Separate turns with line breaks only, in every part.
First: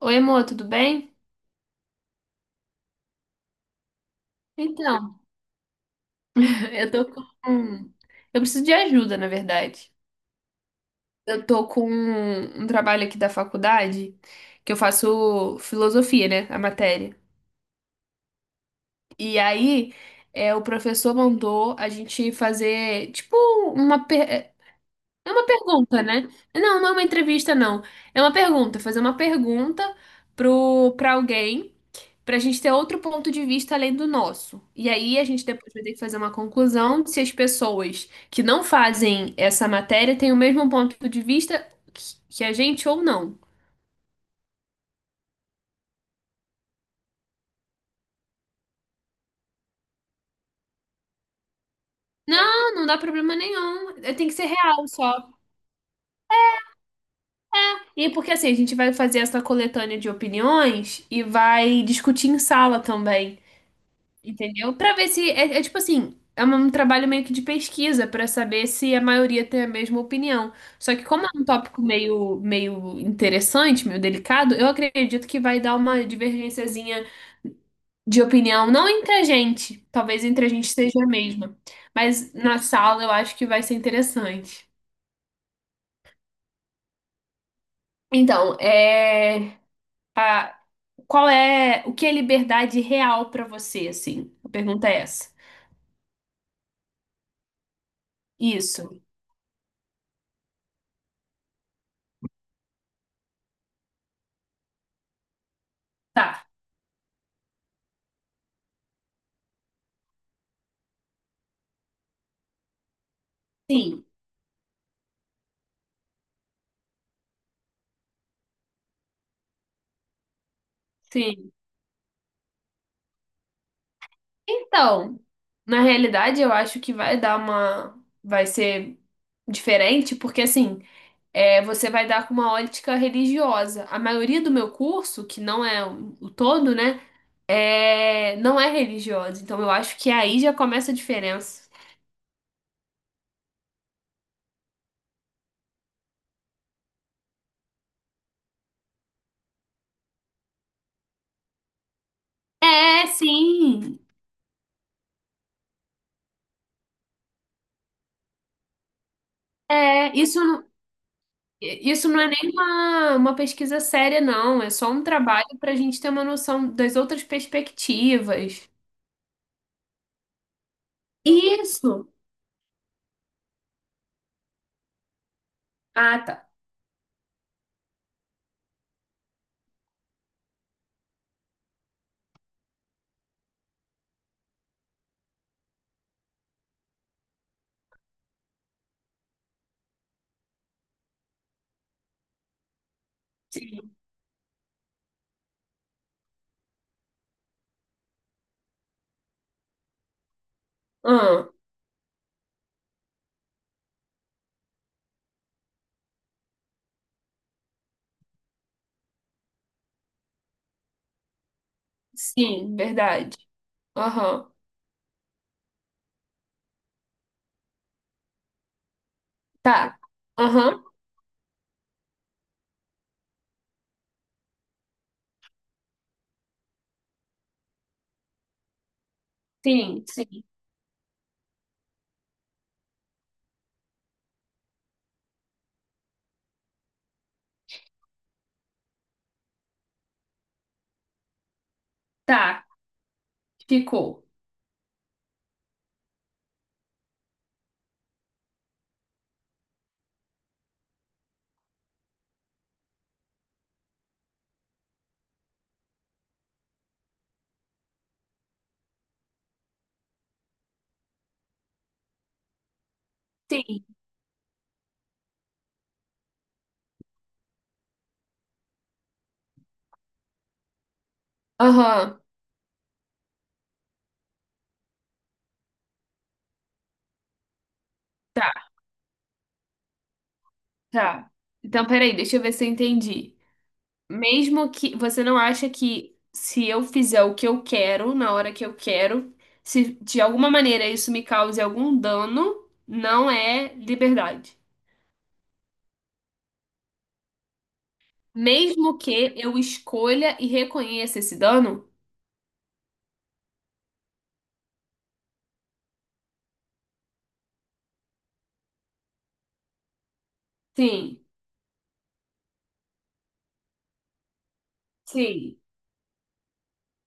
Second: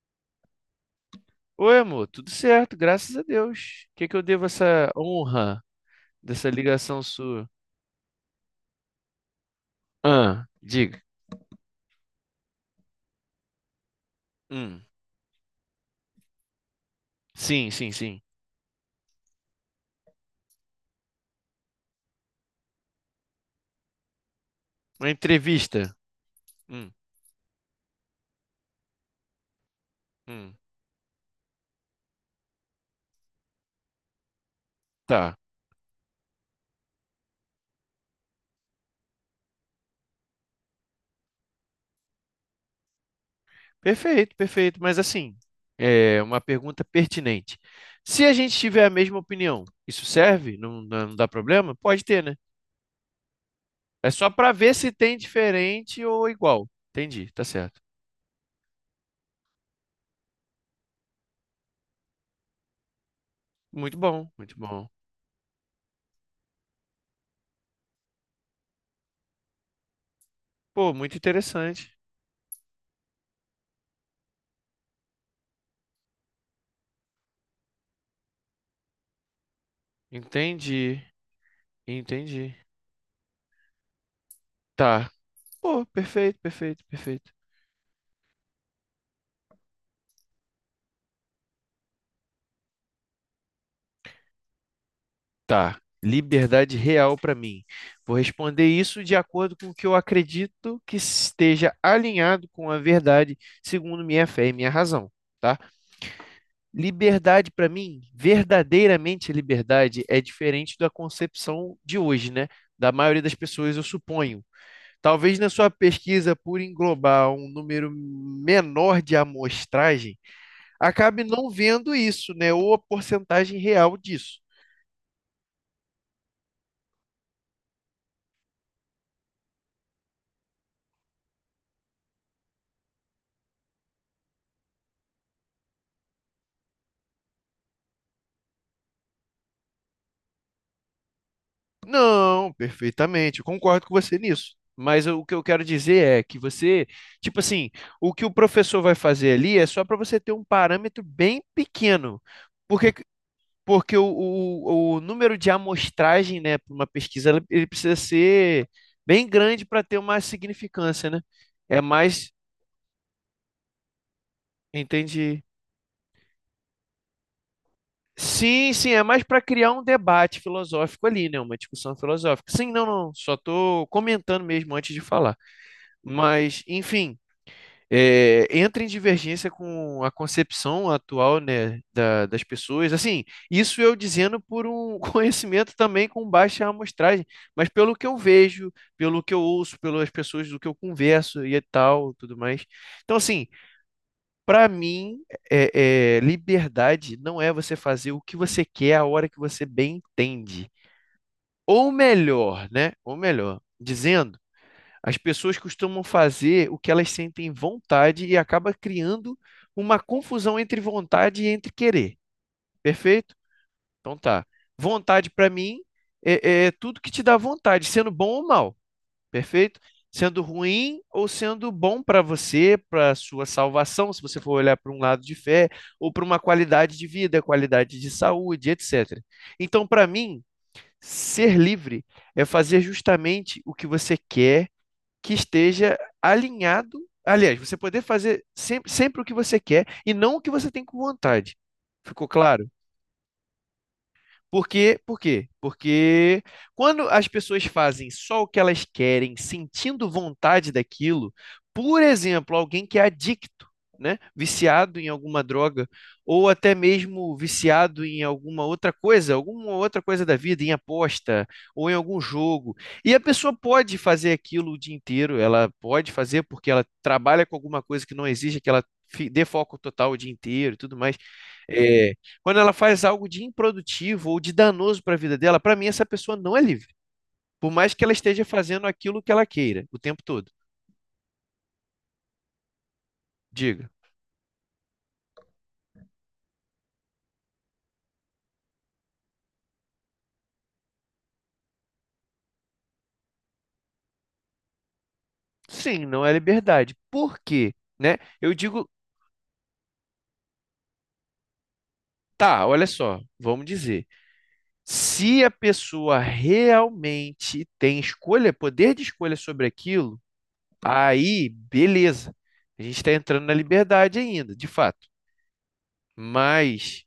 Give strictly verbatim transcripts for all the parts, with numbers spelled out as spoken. Oi, amor, tudo bem?
Oi, amor, tudo certo, graças a Deus. O que que eu devo essa
Então,
honra dessa
eu
ligação
tô com.
sua?
Eu preciso de ajuda, na verdade.
Ah, diga.
Eu tô com um um trabalho aqui da faculdade, que eu
Hum,
faço filosofia, né? A matéria.
sim, sim, sim.
E aí, é, o professor mandou a gente fazer, tipo, uma. Per- É
Uma
é uma
entrevista.
pergunta, né? Não, não
Hum,
é uma entrevista, não. É uma pergunta. Fazer uma pergunta
hum,
pro... pra alguém, para a gente ter outro ponto de vista além do nosso. E aí a
tá.
gente depois vai ter que fazer uma conclusão de se as pessoas que não fazem essa matéria têm o mesmo ponto de vista que que a gente ou não.
Perfeito, perfeito. Mas assim, é uma pergunta pertinente. Se a gente tiver a mesma opinião, isso serve? Não, não não dá problema? Pode ter, né?
Não, não dá problema nenhum.
É
É, tem
só
que ser
para ver
real
se tem
só.
diferente ou igual. Entendi, tá certo.
E porque assim, a gente vai fazer essa coletânea de opiniões e vai discutir em sala também.
Muito bom, muito
Entendeu?
bom.
Pra ver se é, é tipo assim, é um um trabalho meio que de pesquisa pra saber se a maioria tem a mesma opinião.
Pô,
Só que
muito
como é um tópico
interessante.
meio meio interessante, meio delicado, eu acredito que vai dar uma divergênciazinha de opinião, não entre a gente, talvez entre a gente seja
Entendi,
a mesma, mas
entendi.
na sala eu acho que vai ser interessante.
Tá. Pô, perfeito, perfeito, perfeito.
Então, é a- qual é, o que é liberdade real pra você, assim? A pergunta é essa.
Tá. Liberdade real para mim. Vou responder
Isso.
isso de acordo com o que eu acredito que esteja alinhado com a verdade, segundo minha fé e minha razão, tá?
Tá.
Liberdade para mim, verdadeiramente liberdade é diferente da concepção de hoje, né? Da maioria das pessoas, eu
Sim.
suponho. Talvez na sua pesquisa, por englobar um número menor de amostragem, acabe não
Sim.
vendo isso, né? Ou a porcentagem real disso.
Então, na realidade, eu acho que vai dar uma. vai ser diferente, porque assim, é, você vai dar com uma ótica religiosa. A maioria do meu curso, que não é o o todo, né? É... Não é religiosa. Então, eu acho que aí já começa a diferença.
Não, perfeitamente, eu concordo com você nisso. Mas eu- o que eu quero dizer é que você, tipo assim, o que o professor vai fazer ali é só para você ter um parâmetro bem pequeno. Porque,
É,
porque
sim.
o, o, o número de amostragem, né, para uma pesquisa, ele ele precisa ser bem grande para ter
É,
uma
isso, não-
significância, né? É
isso não é
mais,
nem uma, uma pesquisa séria, não. É só um
entendi.
trabalho para a gente ter uma noção das outras perspectivas.
Sim, sim, é mais para criar um debate filosófico ali, né? Uma discussão
Isso.
filosófica. Sim, não, não, só estou comentando mesmo antes de falar.
Ah, tá.
Mas, enfim. É, entra em divergência com a concepção atual, né, da- das pessoas. Assim, isso eu dizendo por um conhecimento também com baixa amostragem, mas pelo que eu vejo, pelo que eu ouço, pelas pessoas do que eu converso e tal, tudo mais. Então, assim,
Sim.
para mim, é, é, liberdade não é você fazer o que você quer a hora que você bem entende. Ou melhor, né? Ou melhor, dizendo as pessoas costumam fazer o que elas sentem vontade e acaba criando uma confusão entre vontade e entre querer.
Sim,
Perfeito?
verdade.
Então tá.
Aham.
Vontade para mim é, é tudo que te dá vontade, sendo bom ou mal. Perfeito?
Tá.
Sendo
Aham.
ruim ou sendo bom para você, para sua salvação, se você for olhar para um lado de fé, ou para uma qualidade de vida, qualidade de saúde, etcétera. Então,
Sim,
para mim,
sim.
ser livre é fazer justamente o que você quer que esteja alinhado. Aliás, você poder fazer sempre, sempre o que você quer e não o que você tem com vontade. Ficou
Tá.
claro?
Ficou.
Por quê? Por quê? Porque quando as pessoas fazem só o que elas querem, sentindo vontade daquilo, por exemplo, alguém que é adicto, né? Viciado em alguma droga, ou até mesmo viciado em alguma outra coisa, alguma outra coisa da vida, em aposta, ou em algum jogo. E a pessoa
Sim.
pode fazer aquilo o dia inteiro, ela pode fazer porque ela trabalha com alguma coisa que não exige que ela fi- dê foco total o dia inteiro e tudo mais. é,
Aham.
Quando ela faz algo de improdutivo ou de danoso para a vida dela, para mim essa pessoa não é livre. Por mais que ela esteja
Tá,
fazendo aquilo que ela queira o tempo todo.
tá. Então, peraí, deixa eu ver se eu entendi.
Diga.
Mesmo que você não acha que se eu fizer o que eu quero na hora que eu quero, se de alguma maneira isso me cause algum dano, não é liberdade.
Sim, não é liberdade. Por quê? Né? Eu digo,
Mesmo que eu escolha e reconheça esse dano?
tá, olha só, vamos dizer. Se a pessoa realmente tem escolha, poder de escolha sobre aquilo,
Sim,
aí beleza. A gente está entrando na liberdade ainda, de fato.
sim,
Mas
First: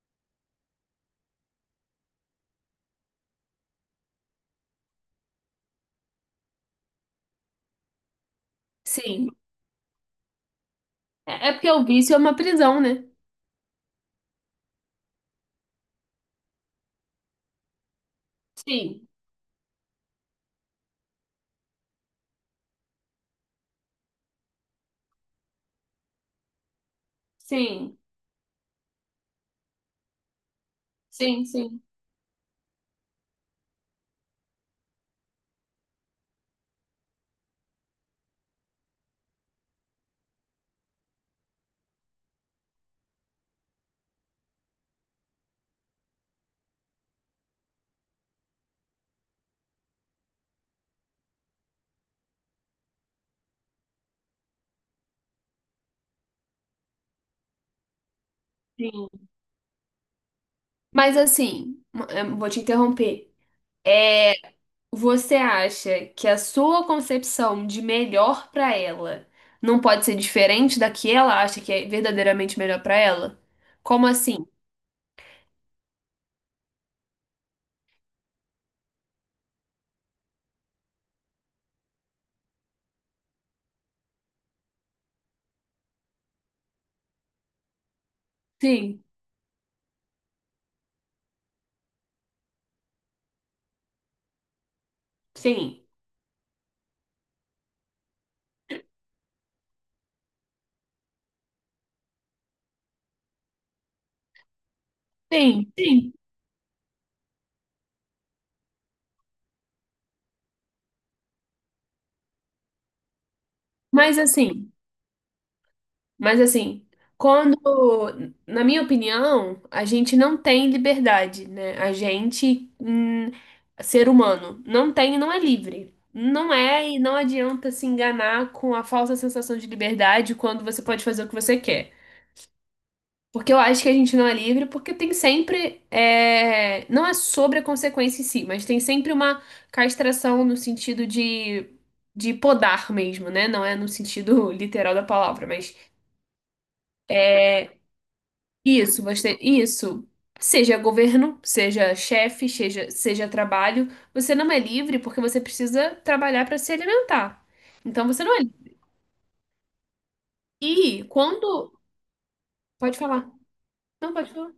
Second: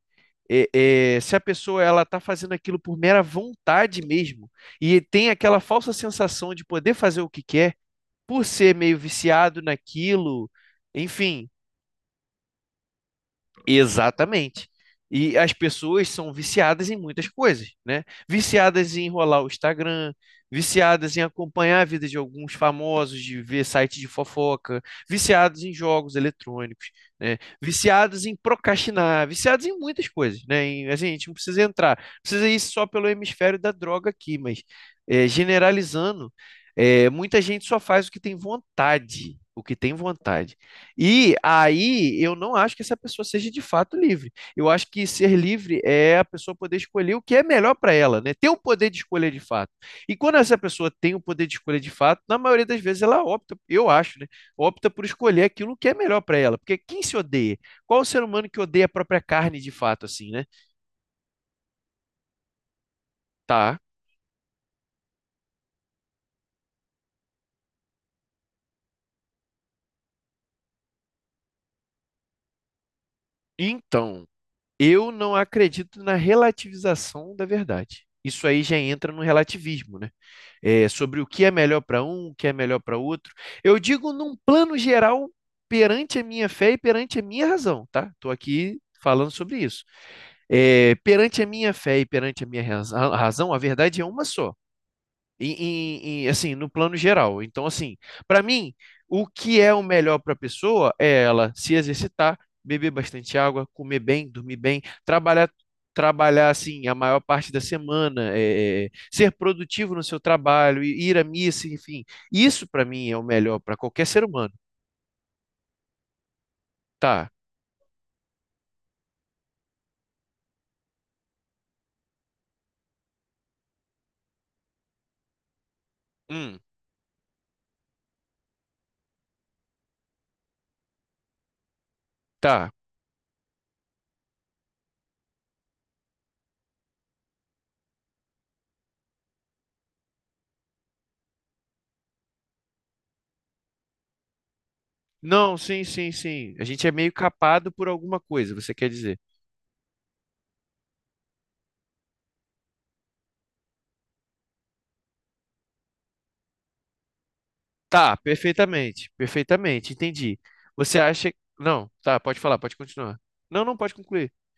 é, é, se a pessoa ela está fazendo aquilo por mera vontade mesmo e tem aquela falsa sensação de poder fazer o que quer, por ser meio
sim.
viciado naquilo,
É
enfim.
é porque o vício é uma prisão, né?
Exatamente. E as pessoas são viciadas em muitas coisas, né? Viciadas em
Sim.
enrolar o Instagram, viciadas em acompanhar a vida de alguns famosos, de ver site de fofoca, viciados em jogos eletrônicos, né?
Sim,
Viciados em procrastinar, viciados em muitas coisas, né? E, assim, a gente não
sim,
precisa
sim,
entrar, precisa ir só pelo hemisfério da droga aqui, mas é, generalizando, é, muita gente só faz o que tem vontade, o que tem vontade. E aí eu não acho que essa pessoa seja de fato livre. Eu acho que ser livre é a pessoa poder escolher o que é melhor para ela, né? Ter o poder de escolher de fato. E quando essa pessoa tem o poder de escolher de fato, na maioria das vezes ela opta, eu acho, né? Opta por escolher aquilo que é melhor para ela. Porque quem se odeia? Qual o ser humano que odeia a própria
sim.
carne de fato, assim, né?
Mas assim, m- eh, vou te interromper.
Tá.
É, você acha que a sua concepção de melhor pra ela não pode ser diferente da que ela acha que é verdadeiramente melhor pra ela? Como
Então,
assim?
eu não acredito na relativização da verdade. Isso aí já entra no relativismo, né? É, sobre o que é melhor para um, o que é melhor para outro. Eu digo num plano geral perante a minha fé e perante a minha razão, tá? Estou aqui
Sim,
falando sobre isso. É, perante a minha fé e perante a minha razão, a verdade é uma só em,
sim,
em- em, assim, no plano geral. Então, assim, para mim, o que é o melhor para a pessoa é ela se exercitar, beber bastante água, comer bem, dormir bem, trabalhar,
sim, sim.
trabalhar assim a maior parte da semana, é, é, ser produtivo no seu trabalho, i- ir à missa, enfim. Isso para mim é o melhor para qualquer
Mas
ser humano.
assim, Mas assim,
Tá.
quando, na minha opinião, a gente não tem liberdade, né? A gente, hum, ser humano, não tem e não é livre. Não
Hum,
é, e não adianta se enganar com a falsa sensação de liberdade quando você pode fazer o que você quer.
tá.
Porque eu acho que a gente não é livre, porque tem sempre. é, não é sobre a consequência em si, mas tem sempre uma castração no sentido de, de podar mesmo, né? Não é no sentido literal da palavra,
Não,
mas.
sim, sim, sim. A gente é meio capado por alguma coisa, você quer
Isso,
dizer.
você, isso. Seja governo, seja chefe, seja, seja trabalho, você não é livre porque você precisa trabalhar para se alimentar. Então
Tá,
você não é livre.
perfeitamente, perfeitamente, entendi. Você
E
acha.
quando.
Não, tá, pode falar, pode
Pode
continuar.
falar.
Não, não pode
Não,
concluir.
pode falar.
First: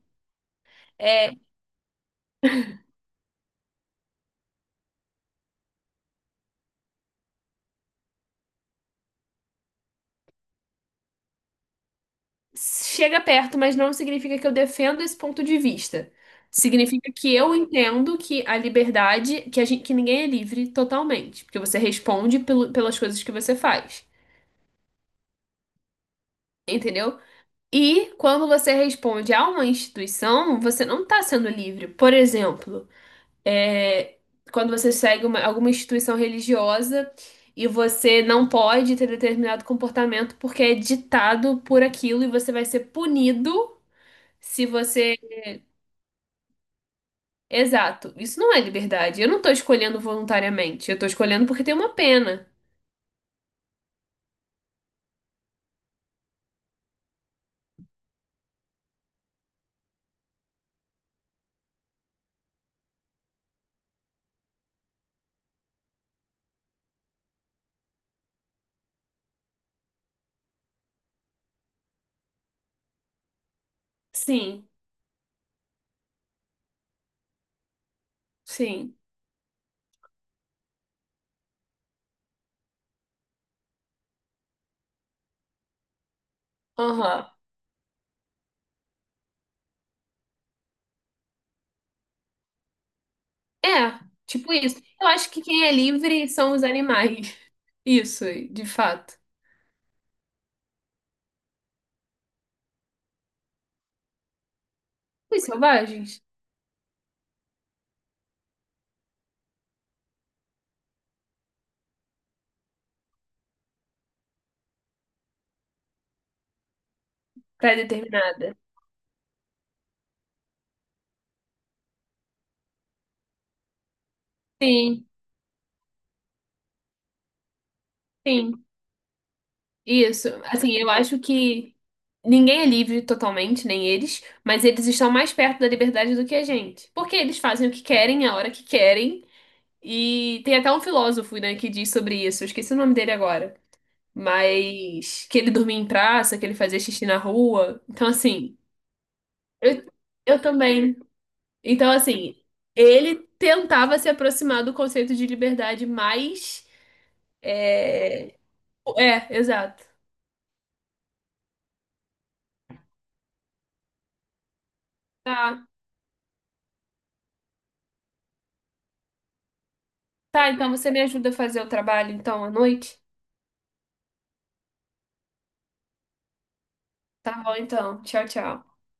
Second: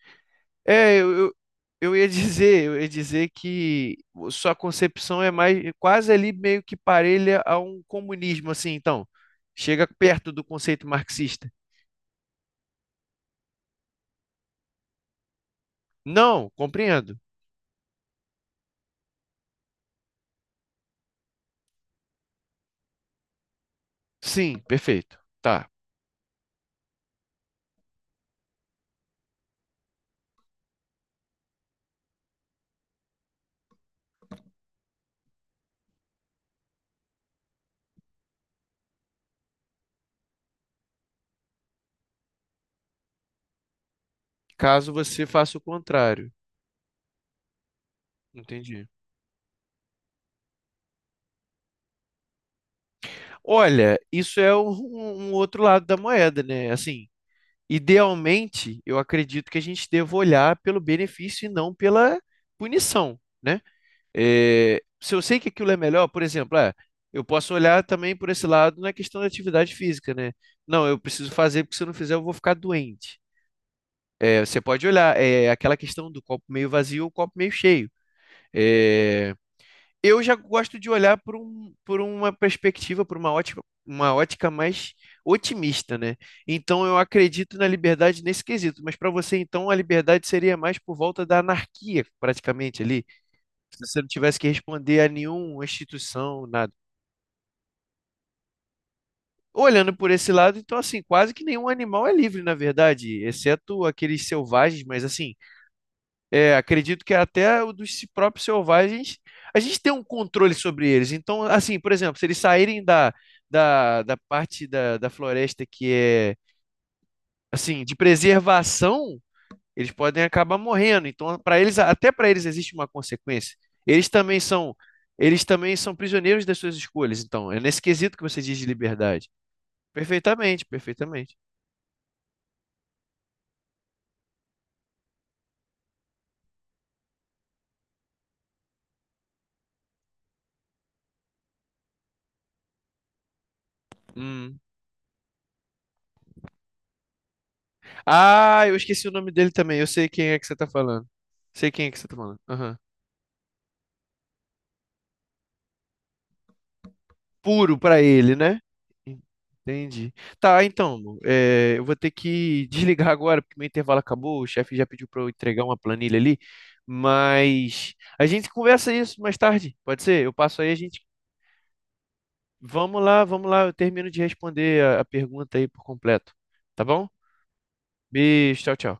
É, eu,
É,
eu, eu ia dizer, eu ia dizer que sua concepção é mais quase ali meio que parelha a um comunismo, assim, então. Chega perto do conceito marxista.
chega perto, mas não significa que eu defendo esse ponto de vista.
Não,
Significa
compreendo.
que eu entendo que a liberdade, que a gente, que ninguém é livre totalmente, porque você responde pelo- pelas coisas que você faz.
Sim, perfeito. Tá.
Entendeu? E quando você responde a uma instituição, você não está sendo livre. Por exemplo, é, quando você segue uma- alguma instituição religiosa e você não pode ter determinado comportamento porque é ditado por aquilo e você vai ser punido se
Caso
você.
você faça o contrário.
Exato, isso não é
Entendi.
liberdade. Eu não estou escolhendo voluntariamente, eu estou escolhendo porque tem uma pena.
Olha, isso é um, um outro lado da moeda, né? Assim, idealmente, eu acredito que a gente deva olhar pelo benefício e não pela punição, né? É, se eu sei que aquilo é melhor, por exemplo, ah, eu posso olhar também por esse lado na questão da atividade física, né? Não, eu preciso fazer porque se eu não fizer eu vou ficar doente. É, você
Sim,
pode olhar, é aquela questão do copo meio vazio ou copo meio cheio.
sim.
É, eu já gosto de olhar por, um, por uma perspectiva, por uma ótica, uma ótica mais otimista, né? Então eu
Aham.
acredito na liberdade nesse quesito, mas para você então a liberdade seria mais por volta da anarquia, praticamente ali, se
É,
você não tivesse que
tipo isso.
responder
Eu
a
acho que quem
nenhuma
é livre
instituição,
são os
nada.
animais. Isso, de fato.
Olhando por esse lado, então assim, quase que nenhum animal é livre, na verdade, exceto aqueles selvagens, mas assim,
Os selvagens,
é, acredito que até o dos si, próprios selvagens, a gente tem um controle sobre eles. Então, assim, por exemplo, se eles saírem da, da, da parte da, da floresta que é, assim, de
pré-determinada.
preservação, eles podem acabar morrendo. Então, para eles, até para eles existe uma consequência. Eles também são,
Sim,
eles também são prisioneiros das suas escolhas. Então, é nesse quesito que você diz
sim,
de liberdade.
isso.
Perfeitamente,
Assim, eu acho
perfeitamente.
que ninguém é livre totalmente, nem eles, mas eles estão mais perto da liberdade do que a gente. Porque eles fazem o que querem, a hora que querem. E tem até um filósofo, né, que diz sobre isso. Eu esqueci o nome dele agora.
Hum.
Mas que ele dormia em praça, que ele fazia xixi na rua. Então, assim,
Ah, eu esqueci o nome dele também. Eu
eu,
sei quem é
eu
que você está
também.
falando. Sei quem é
Então,
que você está
assim,
falando. Aham.
ele tentava se aproximar do conceito de liberdade mais.
Puro para ele,
eh,
né?
É, exato.
Entendi. Tá, então, Lu, é, eu vou ter que desligar agora, porque meu intervalo acabou. O chefe já pediu para eu entregar
Tá.
uma planilha ali. Mas a gente conversa isso mais tarde, pode ser? Eu
Tá,
passo
então
aí, a
você me
gente.
ajuda a fazer o trabalho então à noite?
Vamos lá, vamos lá, eu termino de responder a a pergunta aí por completo. Tá bom?
Tá bom, então. Tchau,
Beijo, tchau,
tchau.
tchau.